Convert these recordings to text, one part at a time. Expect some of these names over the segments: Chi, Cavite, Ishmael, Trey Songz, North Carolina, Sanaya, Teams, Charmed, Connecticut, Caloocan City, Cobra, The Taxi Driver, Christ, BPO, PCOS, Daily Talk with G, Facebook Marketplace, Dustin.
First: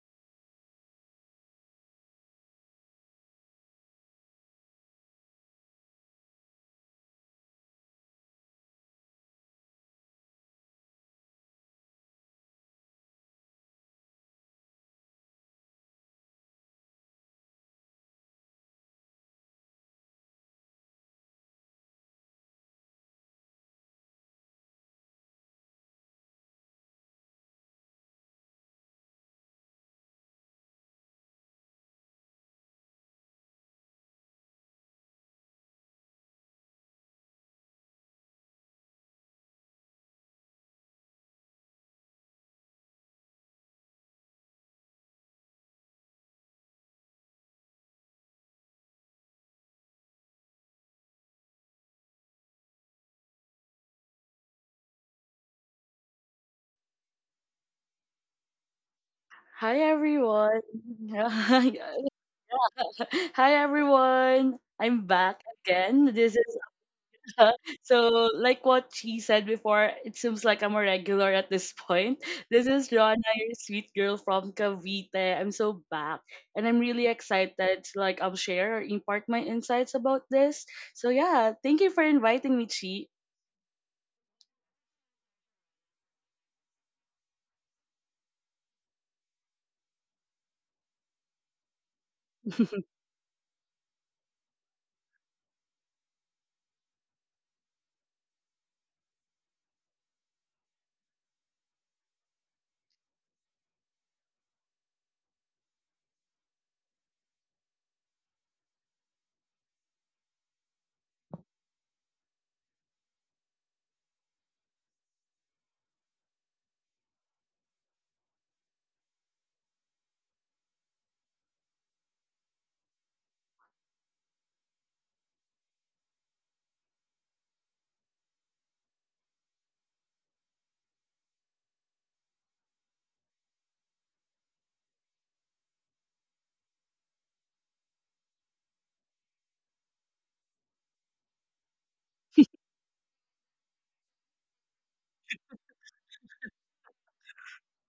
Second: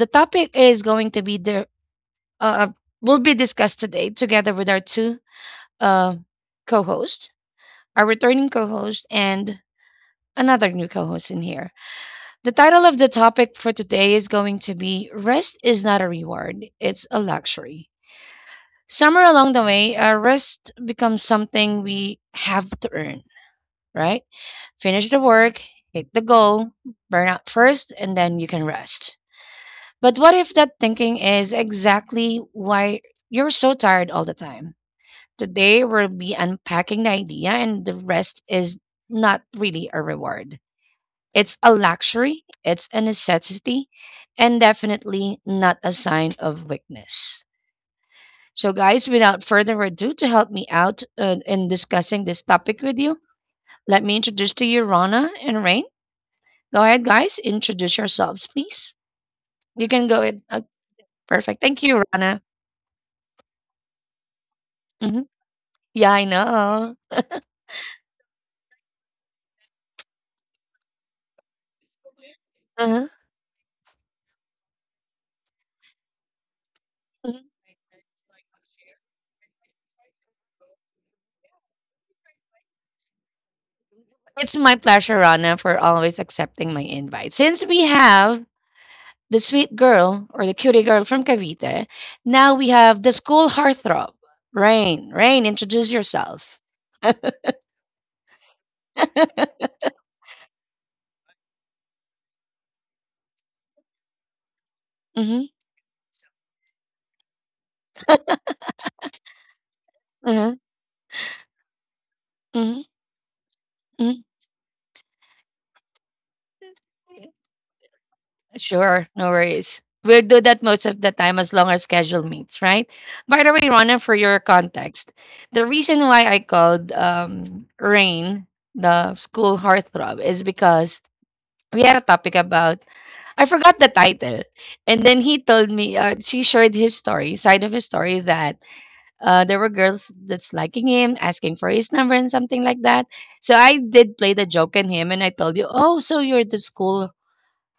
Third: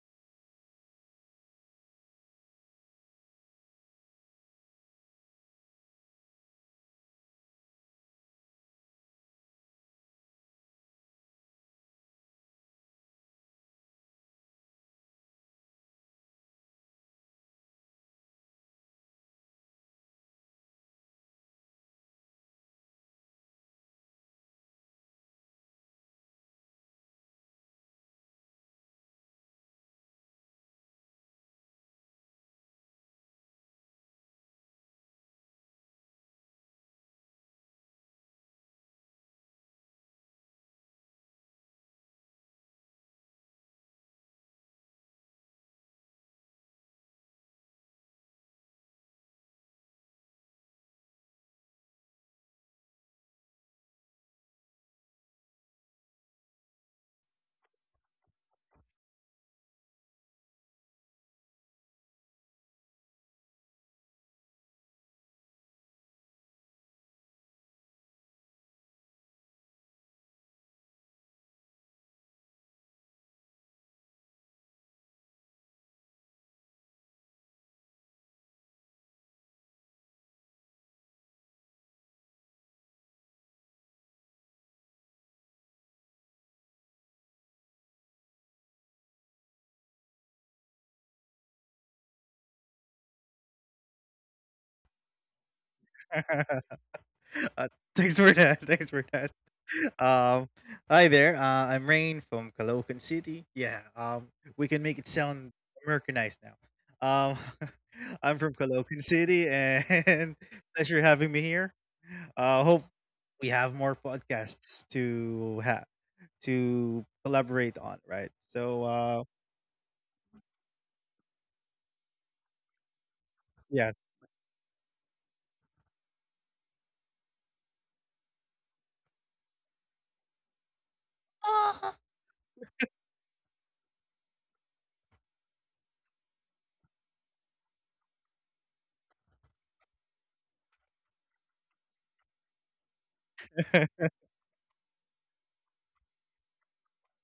the topic is going to be the uh, uh, will be discussed today together with our two uh, co-hosts, our returning co-host, and another new co-host in here. The title of the topic for today is going to be "Rest is not a reward; it's a luxury." Somewhere along the way, rest becomes something we have to earn, right? Finish the work, hit the goal, burn out first, and then you can rest. But what if that thinking is exactly why you're so tired all the time? Today, we'll be unpacking the idea, and the rest is not really a reward. It's a luxury, it's a necessity, and definitely not a sign of weakness. So, guys, without further ado, to help me out in discussing this topic with you, let me introduce to you Rana and Rain. Go ahead, guys, introduce yourselves, please. Hi You can go ahead. everyone. Perfect. Thank you, Rana. Hi everyone. I'm Mhm. back again. Yeah, This I is know. So like what she said before, it seems like I'm a regular at this point. This is Uh-huh. Rana, your sweet girl from Cavite. I'm so back and I'm really Mhm. excited to share or impart my insights about this. So yeah, thank you for inviting me, Chi. It's my pleasure, Rana, for always accepting my invite. Since we have the sweet girl or the cutie girl from Cavite, now we have the school heartthrob, Rain. Rain, introduce yourself. Uh, thanks for that. Thanks for that. Um, hi there. I'm Rain from Caloocan City. Yeah. We can make it Mm-hmm, sound Americanized now. I'm from Caloocan City, mm-hmm, and pleasure having me here. mm-hmm. Hope we have more podcasts to have Mm-hmm. to collaborate on. Right. Sure, no So, worries. We'll do that most of the time as long as schedule meets, right? By the way, Ronan, for your yes. context, the reason why I called Rain the school heartthrob is because we had a topic Oh, about, I forgot the title. And then he told me, she shared his story, side of his story, that there were girls that's liking him, asking for his number and something like that. So I did play the joke on him and I told you, oh, so you're the school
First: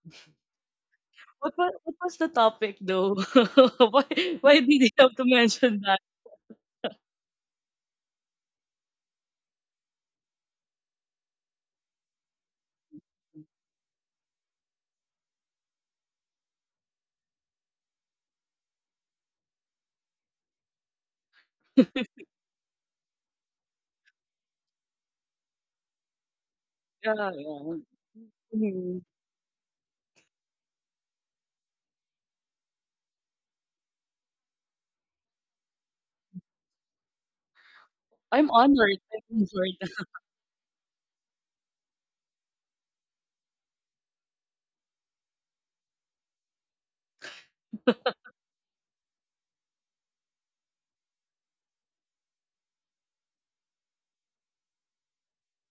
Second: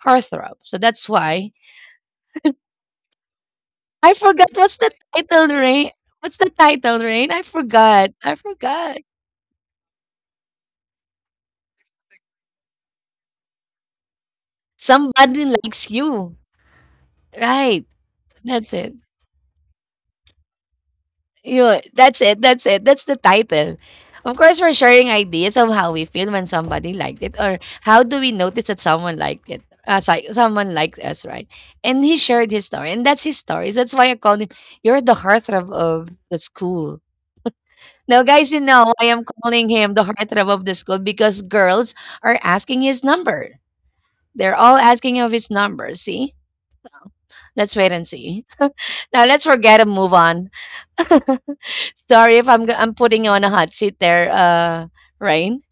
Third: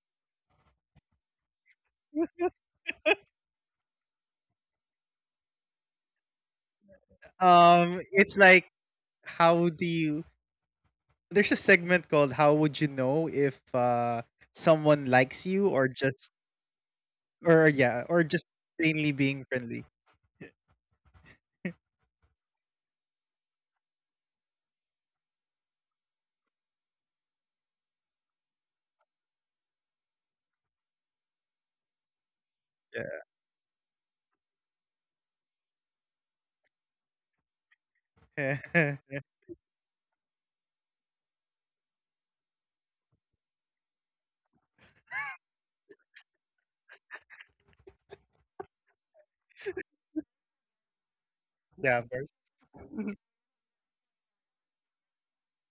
heartthrob. So that's why What was the topic though? why I forgot why did what's the you have to title, mention Rain. that? What's the title, Rain? I forgot. I it's like, forgot. how do you? There's a segment called "How would you know if someone Somebody likes you or likes just you. or Right. yeah or just That's it. plainly being friendly." You that's it. That's it. That's the title. Of course, we're sharing ideas of how we feel when somebody Yeah, liked it, or yeah. how do we notice that Mm-hmm. someone liked it, someone liked us, right? And he shared his story, and that's his stories. That's why I called him. You're the heartthrob of the school. Now, I'm guys, you know Yeah, honored. I am I'm calling honored. him the heartthrob of the school because girls are asking his number. They're all asking of his number. See, let's wait and see. Now, let's forget and move on. yeah, of course. Sorry if I'm putting you on a hot seat there, Rain.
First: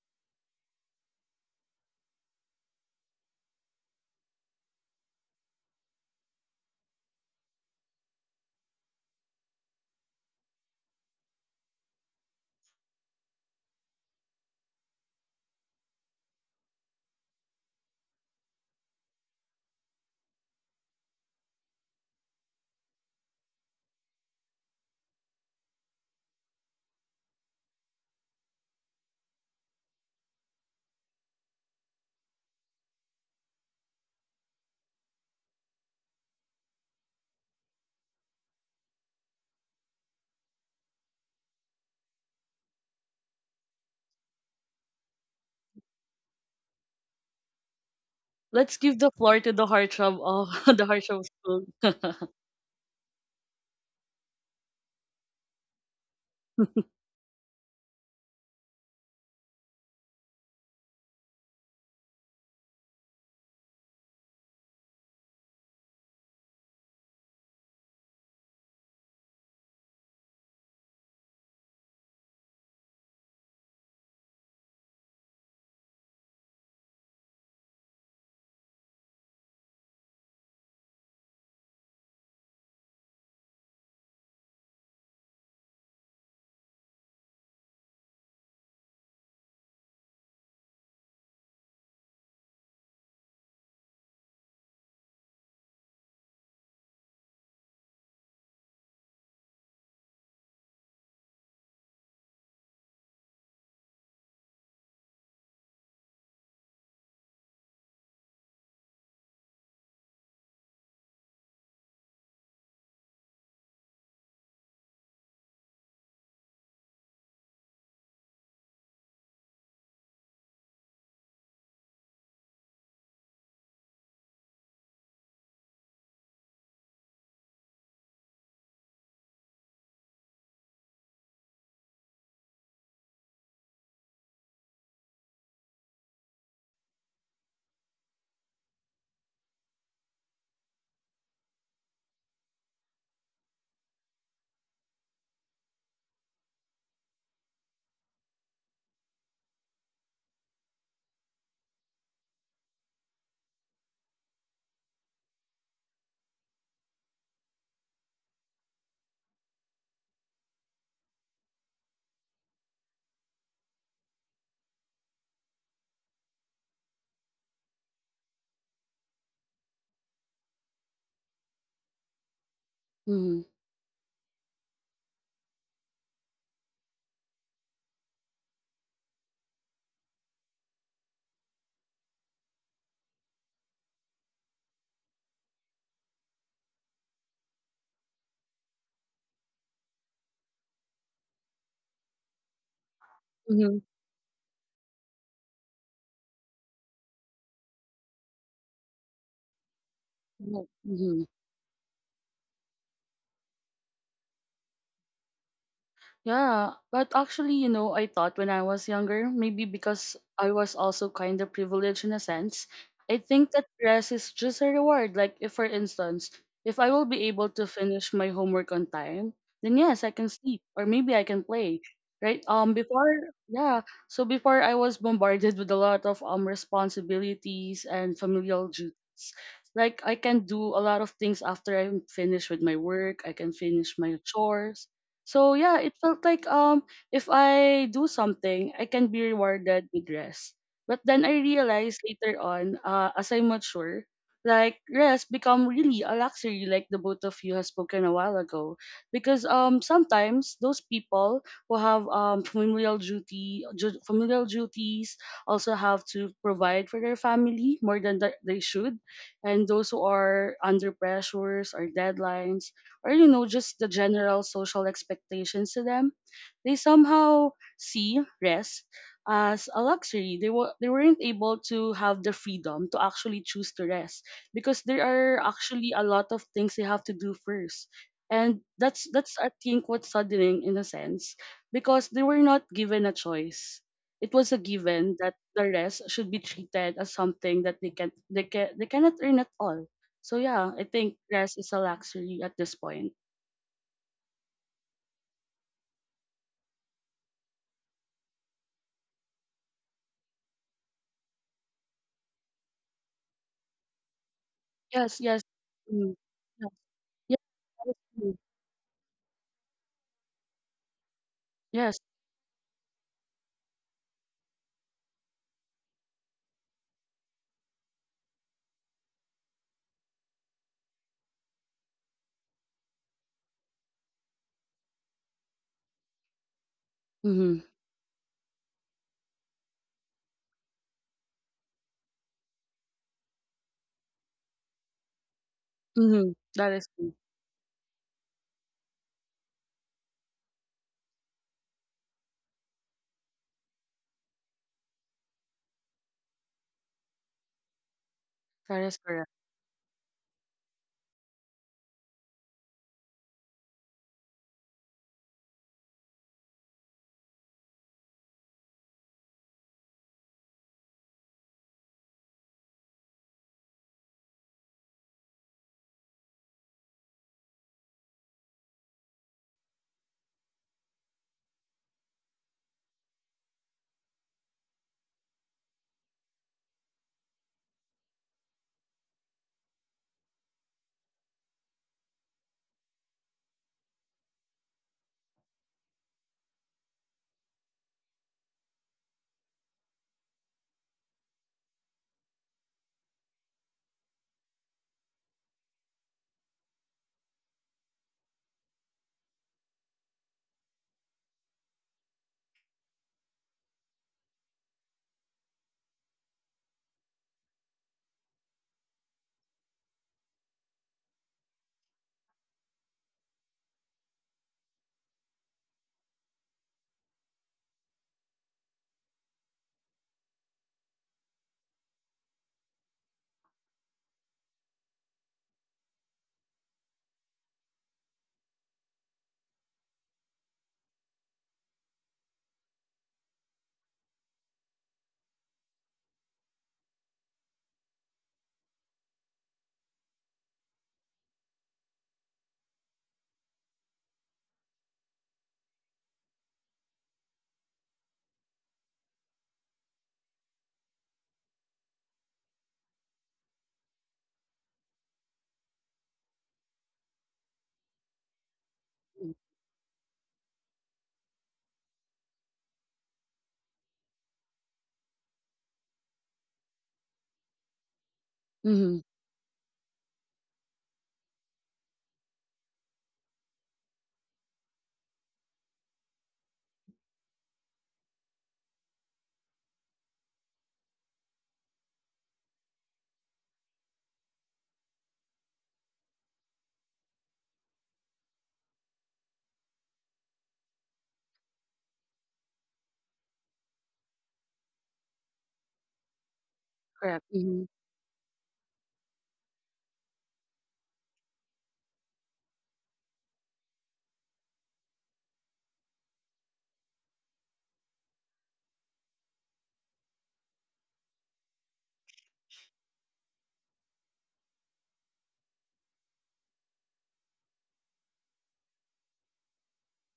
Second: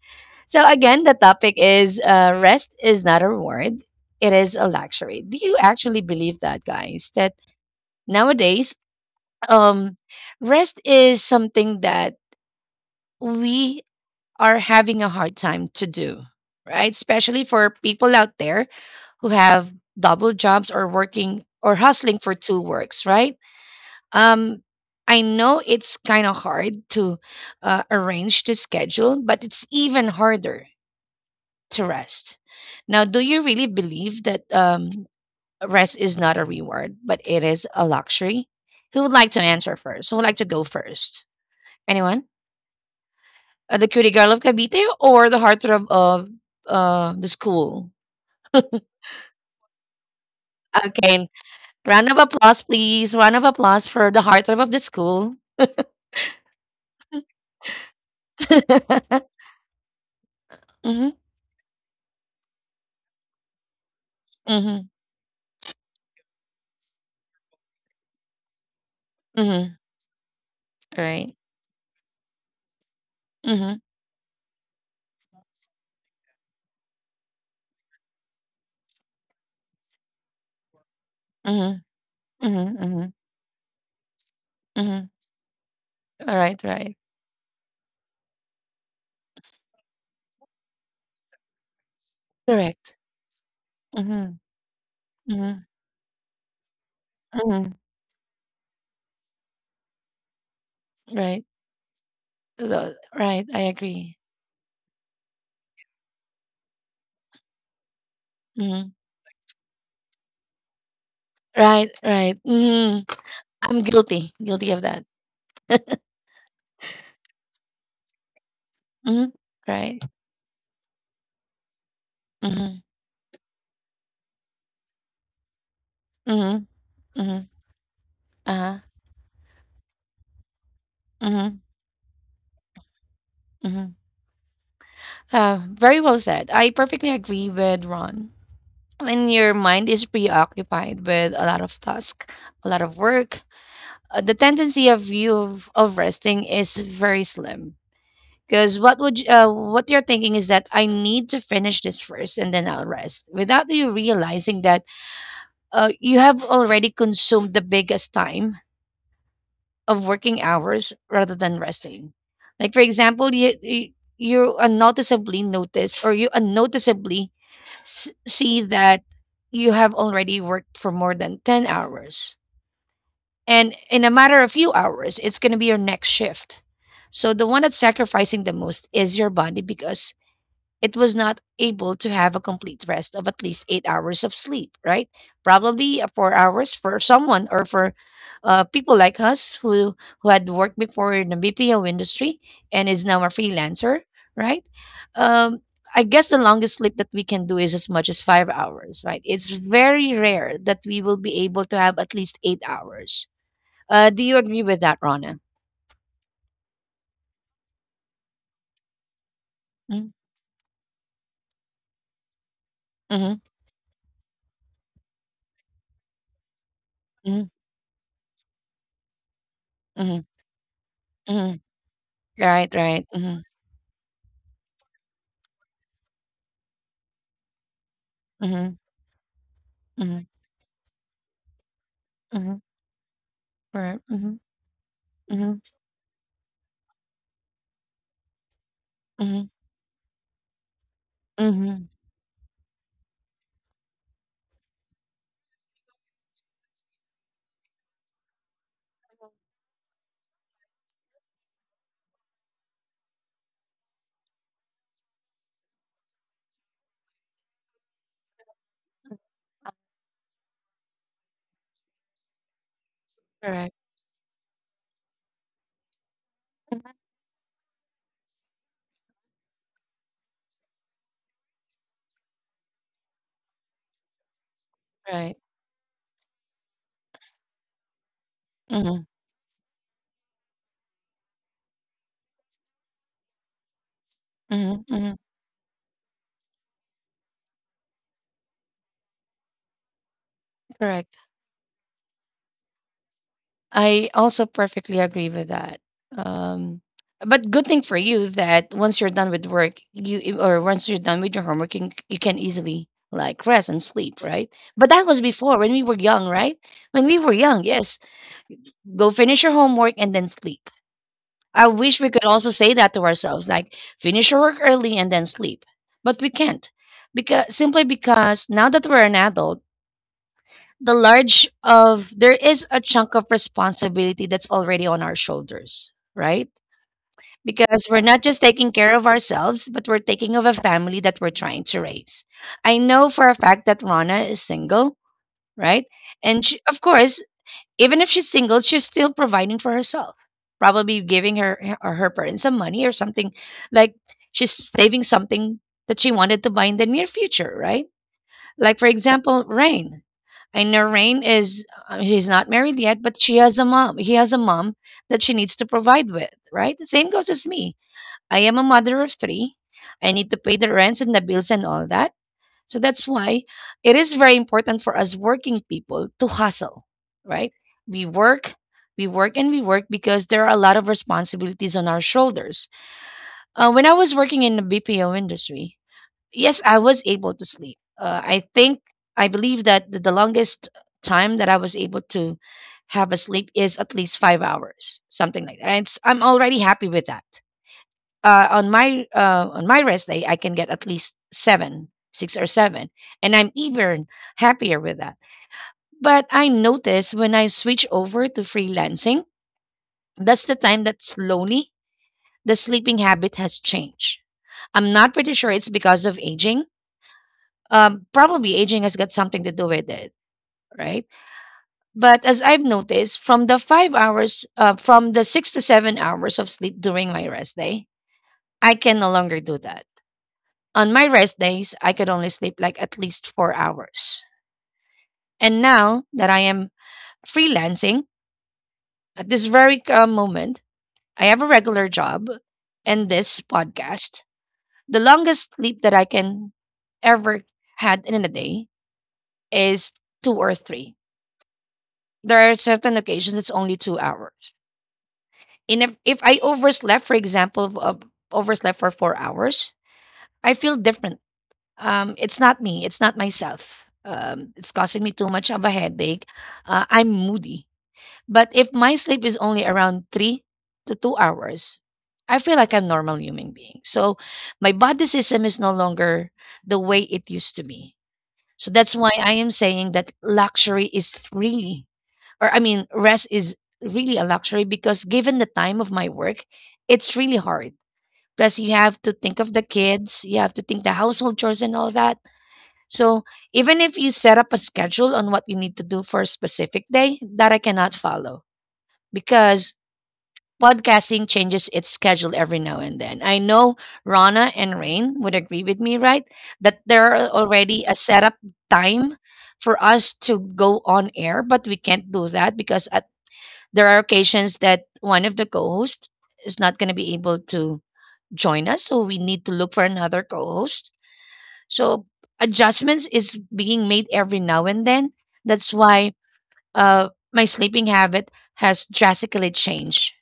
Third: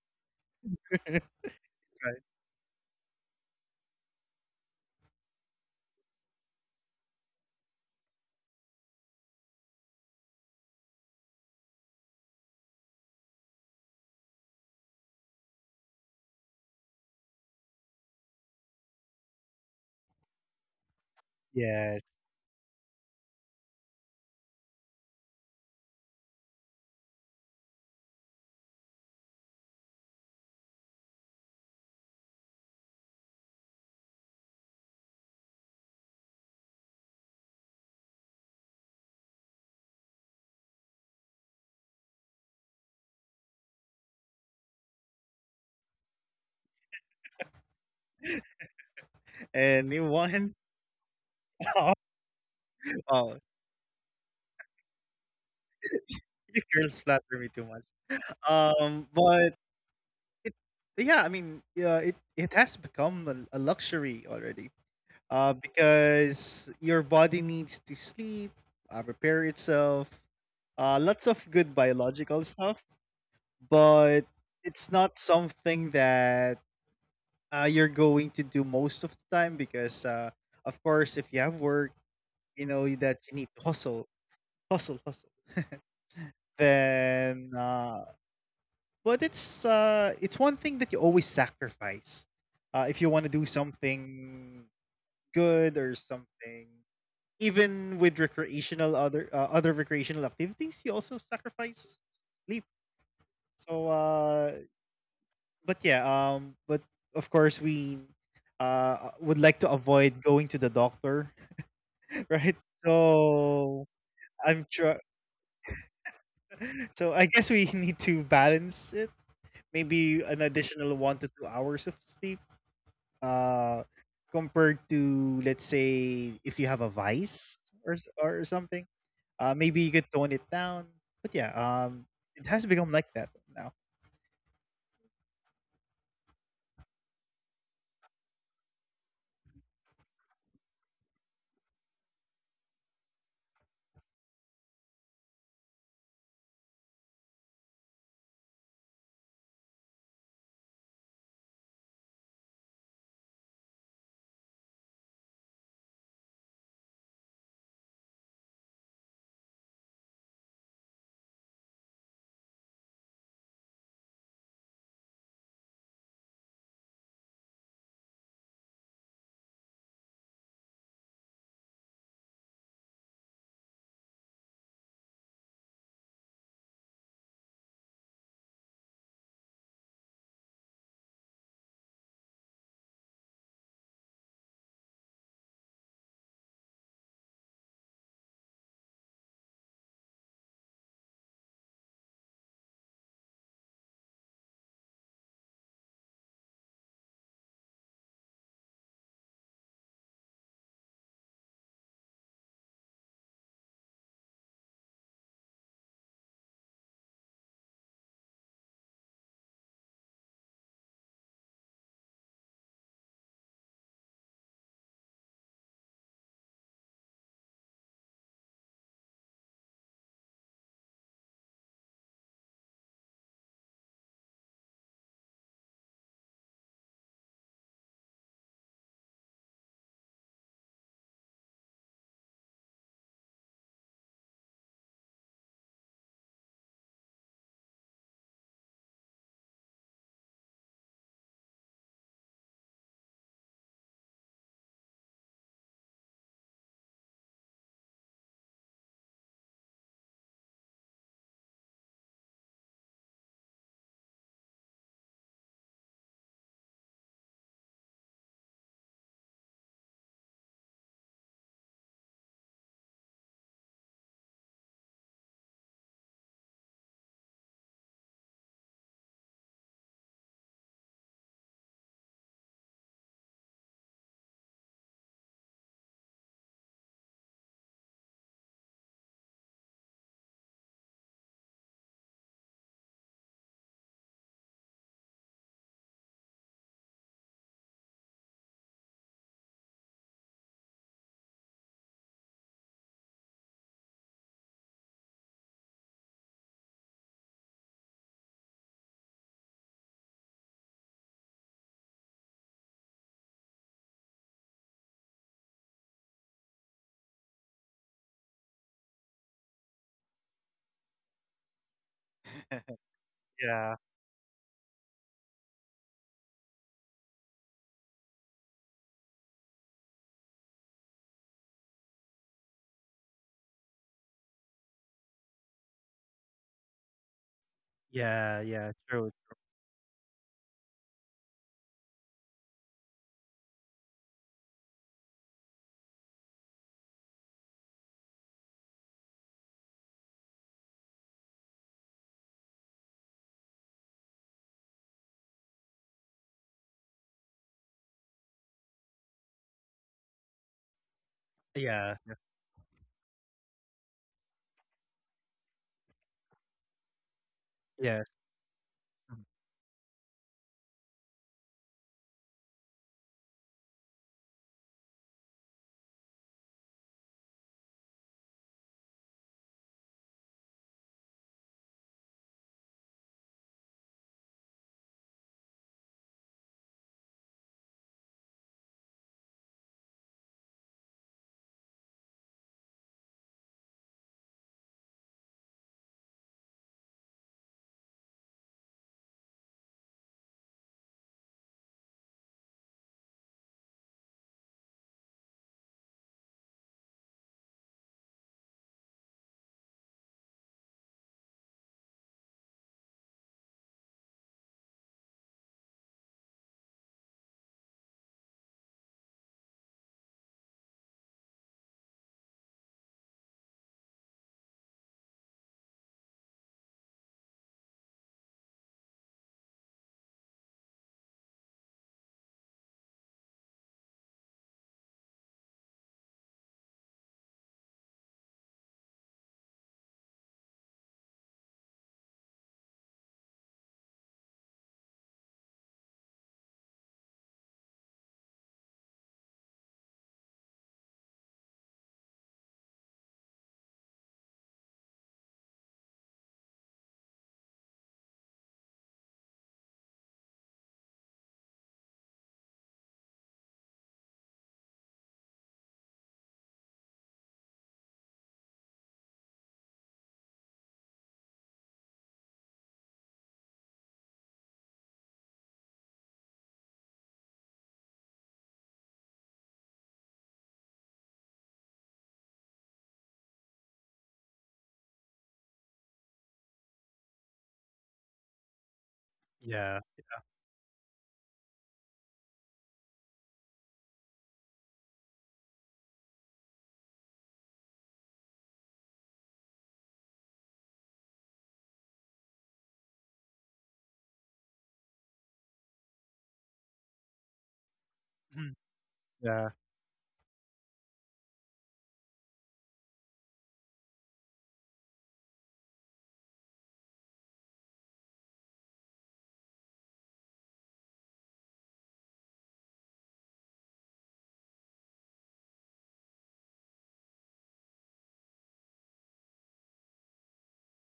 So again, the topic is Right. Rest is not a reward; it is a luxury. Do you actually believe that, guys? That nowadays, um, rest is something that we are having a hard time to do, right? Especially for people out there who have double jobs or working or Yes, hustling for two works, right? Um, I know it's kind of hard to arrange the schedule, but it's even harder to rest. Now, do you really believe that rest is not a reward, but it is a luxury? Who would like to answer first? Who would like to go first? Anyone? The Cutie Girl of Cavite or the Heartthrob of the school? Let's give the floor to the and it heartthrob one of the Okay, heartthrob school. Oh, round of applause, please. Round oh, of applause for the Heartthrob of the school. you girls flatter me too much. But it, Mm-hmm. yeah, I mean, yeah, it has become a luxury already. Mm-hmm. Because your body needs to sleep, repair Mm-hmm. itself, All lots right. of good biological stuff, Mm-hmm. but it's not something that you're going to do most of the time, because of course if you have work, Mm-hmm. you know Mm-hmm. that Mm-hmm. you need to hustle hustle hustle Mm-hmm. All right. Right. then but it's one thing that you always sacrifice if you want to do Correct. something Mm-hmm. good or Mm-hmm. something. Even with Mm-hmm. recreational other other recreational activities you also sacrifice Right. sleep, so Right. I agree. but yeah, but of course we would Mm-hmm. like to avoid going to the doctor, Right. right? Right. Mm-hmm. So I'm I'm guilty. sure. Guilty of that. So I guess we need to balance it. Mm-hmm. Maybe an Right. additional 1 to 2 hours of sleep, Mm-hmm. uh, compared to, let's say, if you have a Mm-hmm. vice Mm-hmm. Or something. Uh-huh. Maybe you could tone it down. But yeah, Mm-hmm. it has become like that now. Mm-hmm. Very well said. I perfectly agree with Ron. When your mind is preoccupied with a lot of task, a lot of work, the tendency of you of resting is very slim. Because what you're thinking is that I need to finish this first and then I'll rest, without you realizing that you have already consumed the biggest time of working hours rather than resting. Like for example, you unnoticeably notice or you unnoticeably see that you have already worked for more than 10 hours. Mm-hmm. And in a matter of few hours, it's going to be your next shift. So the one that's sacrificing the most is your body because it was not able to have a complete rest of at least 8 hours of sleep, right? Probably 4 hours for someone or for people like us who had worked before in the BPO industry and is now a Mm-hmm. freelancer, right? Um, I guess the longest sleep that we can do is as much as 5 hours, right? It's very rare that we will be able to have at least 8 hours. Do you agree with that, Rana? Yeah, but actually, you know, I thought when I was younger, maybe Mm-hmm, because I was also kind of privileged in a sense, I mm-hmm, think that rest is just a reward. Like, if for instance, if I will be mm-hmm, able to finish my homework on time, then yes, I can sleep or maybe I can mm-hmm. play, right? Right, right. Mm-hmm, Yeah, so before I was bombarded with a lot of responsibilities and familial mm-hmm, duties. Like, I mm-hmm, can do a lot of things after I'm finished mm-hmm. with my work. I can finish Right. my Mhm. chores, so Mhm. yeah, it felt like if I do something, I can be Mhm. rewarded with rest. But then I Mhm. realized later on, as I mature, like rest become really a luxury, like the both of you has spoken a while ago. Because sometimes those people who have familial duty, familial duties also have to provide for their family more than they should, and those who are under pressures or deadlines or you know Correct. just the general social expectations to them, they Mhm. somehow see rest as a luxury. They were they weren't able to have the freedom to actually choose to rest because there are Right. actually a lot of things they have to do first, and that's Mhm. that's I think what's saddening in a sense, because they were not given a choice. It was a Mhm. given Mhm. that the rest should be treated as something that they cannot earn at all. So yeah, I think Correct. rest is a luxury at this point. I also perfectly agree with that. Um, but good thing for you that once you're done with work, you or once you're done with your homework, you, you can easily like rest and sleep, right? But that Yes, was yes. before when we were Mm, young, right? yes, When we yes, were young, that is yes, true. go finish your homework and then sleep. I Yes. wish we could also say that to Yeah, ourselves, like finish our work early and then sleep. But we can't. Because simply because now that we're an adult, the large of there is a chunk of responsibility that's already on our shoulders, right? Mm-hmm. yeah, Because we're yeah. not just True. taking care of ourselves, but we're taking of a family that we're trying to raise. I know for a fact that Rana is single, right? Mm-hmm. And she, That of is true. course, even if she's single, she's still providing for herself. Probably giving her or her parents some money or something. Like she's saving something that she wanted to buy in the near future, right? Like That for is correct. example, Rain. I know Rain Yeah. is she's not married yet, but she has a mom. He has a mom that she needs to provide with, right? The same goes Yes. as me. I Mm, am a mother of three. I need to pay the rents and the bills and all that. So that's why it is very important for us working people to hustle, right? We work, we work, and we work because there are a lot of responsibilities on our shoulders. When I was working in the BPO industry, yes, I was able to sleep. I think, I believe that the longest time that I was able to have a sleep is at least 5 hours, something like that. And it's, I'm already happy with that on my rest day, I can get at least seven, six or seven, and I'm even happier with that. But I notice when I switch over to freelancing, that's the time that slowly the sleeping habit has changed. I'm not pretty sure it's because of aging. Probably aging has got something to do with it, right? But as I've noticed, from the 5 hours, from the 6 to 7 hours of sleep during my rest day, I can no longer do that. On my rest days, I could only sleep like at least 4 hours. And now that I am freelancing, at this very moment, I have a regular job and this podcast. The longest sleep that I can ever had in a day is two or three. There are certain occasions it's only 2 hours. And if I overslept, for example, overslept for 4 hours, I feel differently. It's not me. It's not myself. It's causing me too much of a headache. I'm moody. But if my sleep Mm-hmm. is only around 3 to 2 hours, I feel like I'm normal human being. So my body system is no longer the way it used to be. So that's Mm-hmm. why I am saying that luxury is really, or I mean, rest is really a luxury because given the time of my work, it's really hard. Plus, you have to yeah. think of the kids, you have to think the household chores and all that. So even if you set up a schedule on what you need to do for a specific day, that I cannot follow because podcasting changes its schedule every now and then. I know Rana and Rain would agree with me, right? That there are Correct. Mm-hmm. already a setup Yeah. time for us to go on air, but we can't do that because at there are occasions that one of the co-hosts is not going to be able to join us, so we need to look for another co-host so adjustments is being made every now and then. That's why my sleeping habit has drastically changed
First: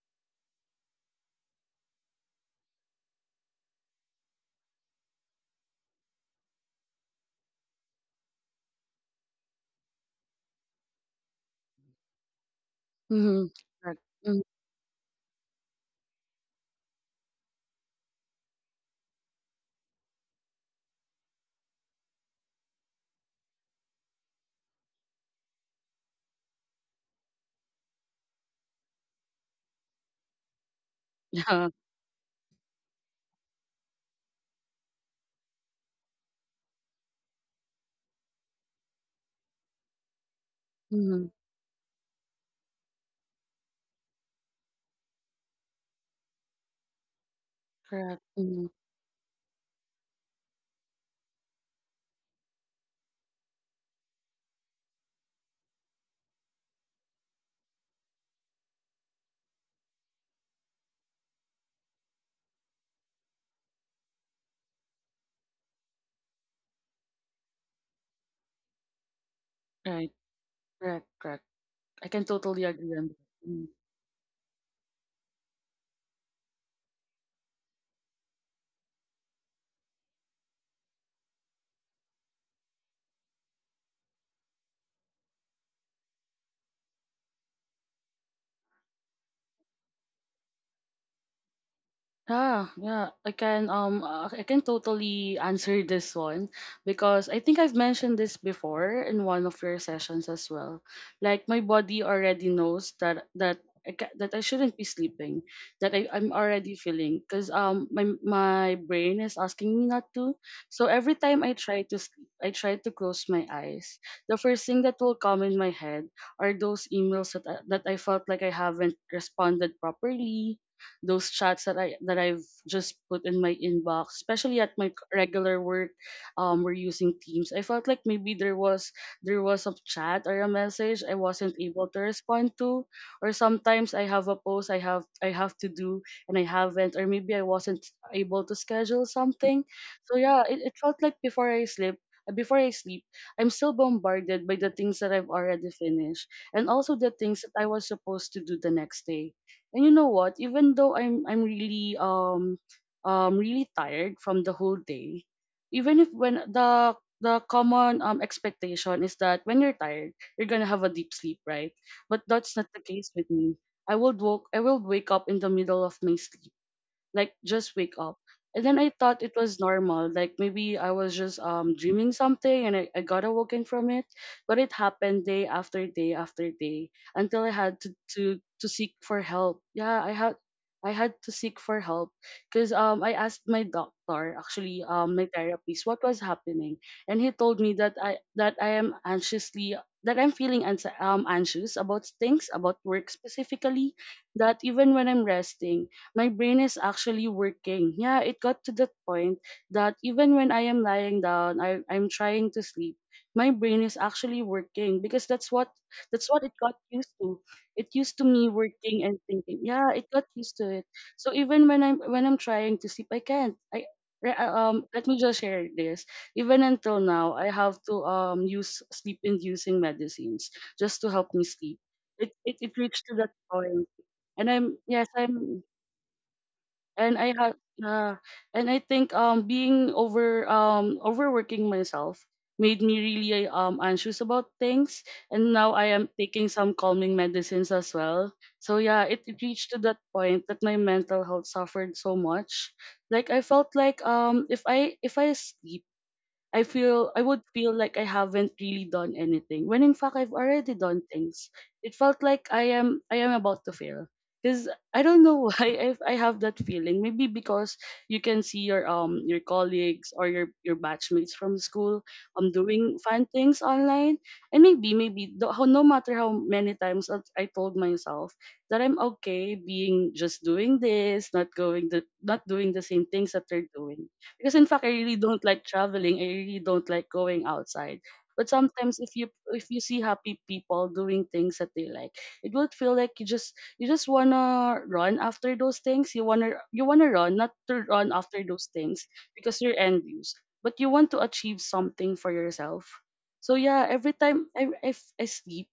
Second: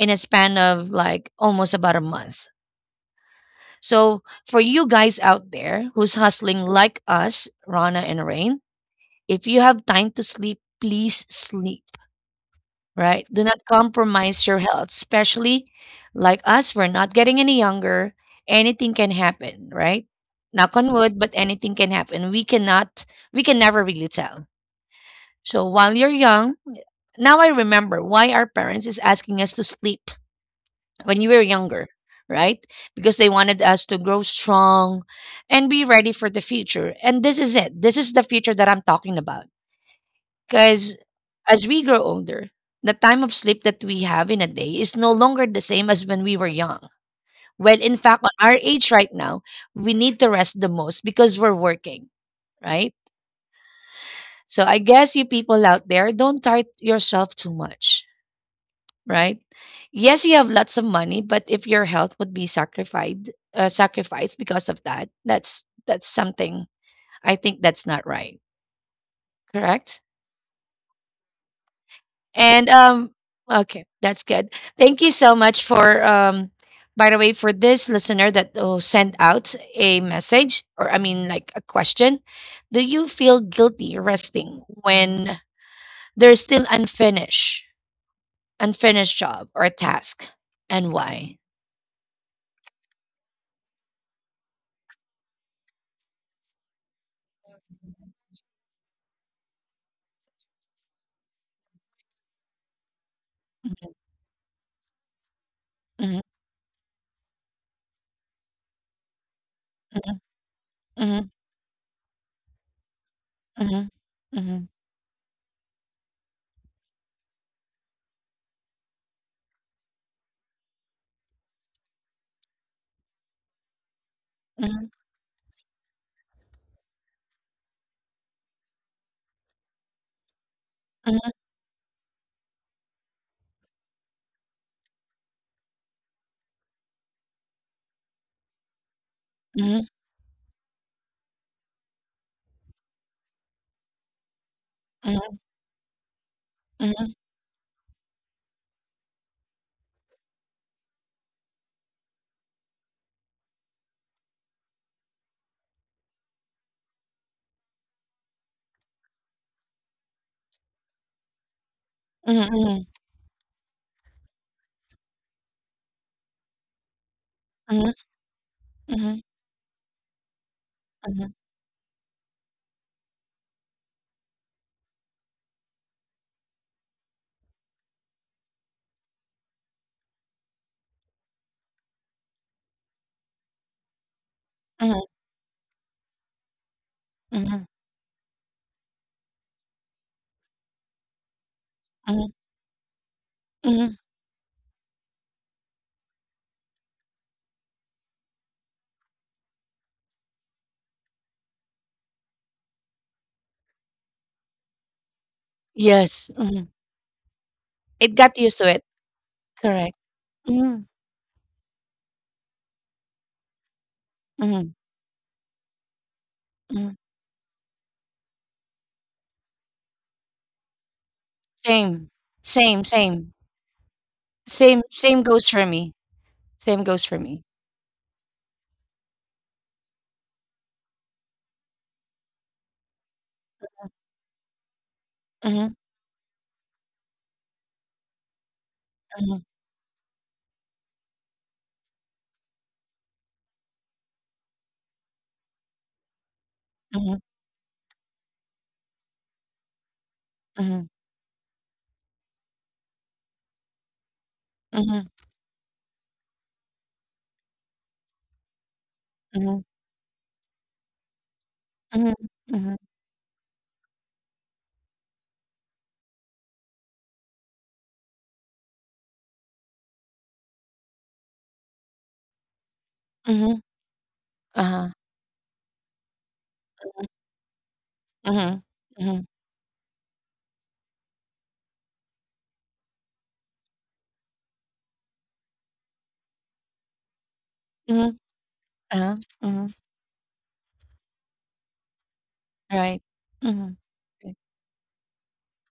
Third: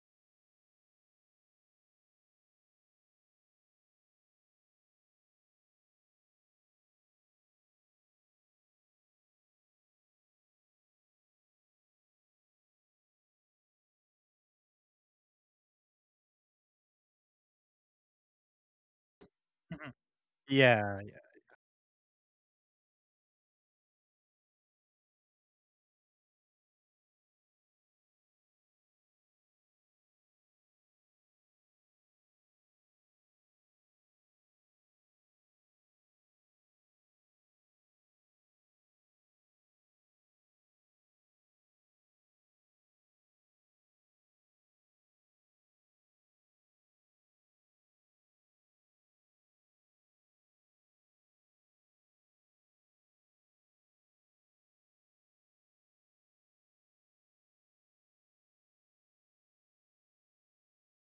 in a span of like almost about a month. So for you guys out there who's hustling like us, Rana and Rain, if you have time to sleep, please sleep. Right? Do Mm-hmm. not Correct. Mm-hmm. compromise your health, especially like us, we're not getting any younger. Anything can happen, right? Knock on Yeah. wood, but anything can happen. We can never really tell. So while you're young, now I remember why our parents is asking us to sleep when you were Yeah. younger, right? Because they wanted us to grow strong and be ready for the future. And this is it. This is the future that I'm talking about because Mm-hmm. as we grow older, the time of sleep that we have in a day is no longer the same as when we were young. Well, in Correct. fact, on our Mm-hmm. age right now, we need to rest the most because we're working, right? So I guess you people out there, don't tire yourself too much, right? Yes, you have lots of money, but if your health would be sacrificed because of that, that's something I think that's not right. Correct? Right. Correct. Correct. I can totally And agree on that. Mm-hmm. okay, that's good. Thank you so much for by the way for this listener that will send out a message or I mean like a question. Do you feel guilty resting when there's still unfinished job or task and why? Yeah, yeah, I can totally answer this one because I think I've mentioned this before in one of your sessions as well. Like my body already knows that that I Mhm, ca- that I shouldn't be sleeping, that I, mhm, I'm already feeling because my my brain is asking me not mhm, to. So every mhm, time I try to sleep, I try to close my mhm, eyes. The first thing that will come in my head are those emails that I felt like I haven't responded properly, those chats that I've just put in my inbox, especially at my mhm, regular work. We're using Teams. I felt like maybe there was a chat or a message I mhm, wasn't able to respond to, or sometimes I have a post I have to do and I haven't, or maybe I wasn't able to schedule something. mhm, So yeah, it felt like before I sleep, uh, before I sleep, I'm still bombarded by the things that I've mhm, already finished and mhm, also the mhm, things that I was supposed to do the next day. And you know what? Even though I'm really really tired from the whole day, even if when the common expectation is that when you're tired, you're gonna have a deep sleep, right? But mhm, that's not the mhm, case with me. I will wake up in the middle of my sleep, like just wake mhm, up, and then I thought mhm, it was normal, like maybe I was just dreaming something and I got awoken from it. But it happened day after day after day until I had to seek for help. Yeah, I had I had to seek for help because I asked my doctor, actually my therapist, what was happening, and he mhm, told mhm, me that I am anxiously, that I'm feeling anxious about mhm, things, about work specifically, mhm. that even when I'm resting my brain is actually working. Yeah, it got to that point that even when I am lying down, I'm trying to sleep, my brain is actually working because that's Yes, what it mhm. got used to. It It used to got me used to it. working and thinking. Yeah, Correct. it got used to it. Mm, So even when I'm trying to sleep, I can't. Mhm, Let me just share this. Even mm. until now, I have to use sleep inducing medicines just to help me sleep. Same, It same, reached to that same. point. And I'm, Same yes, same goes I'm, for me. Same goes and for I me. have, yeah, and I think being over, overworking myself made me really anxious about things, and now Mhm, I am taking some calming medicines as well. So yeah, it mhm, reached to that point that my mental health suffered so much. Like I felt like if I sleep, mhm, I would feel like I haven't really done anything when in fact I've already mhm, done things. It felt like I am about to fail because I mhm, don't know why I have that feeling. Maybe because you can see your mhm, colleagues or your batchmates from school mhm, mhm, doing fun things online, and maybe, no matter how many times I told myself that I'm okay being just doing this, not doing the same things that mhm, they're doing, because in fact uh-huh, I really don't like traveling. I really don't like going outside. But mhm, sometimes mhm, if you see happy people doing things that they like, it would feel like you just wanna run after those things. You wanna run, not to run mhm, after those things, uh-huh, because mhm, you're envious. But you want to achieve something for yourself. right. So Mhm, yeah, every right. time I sleep,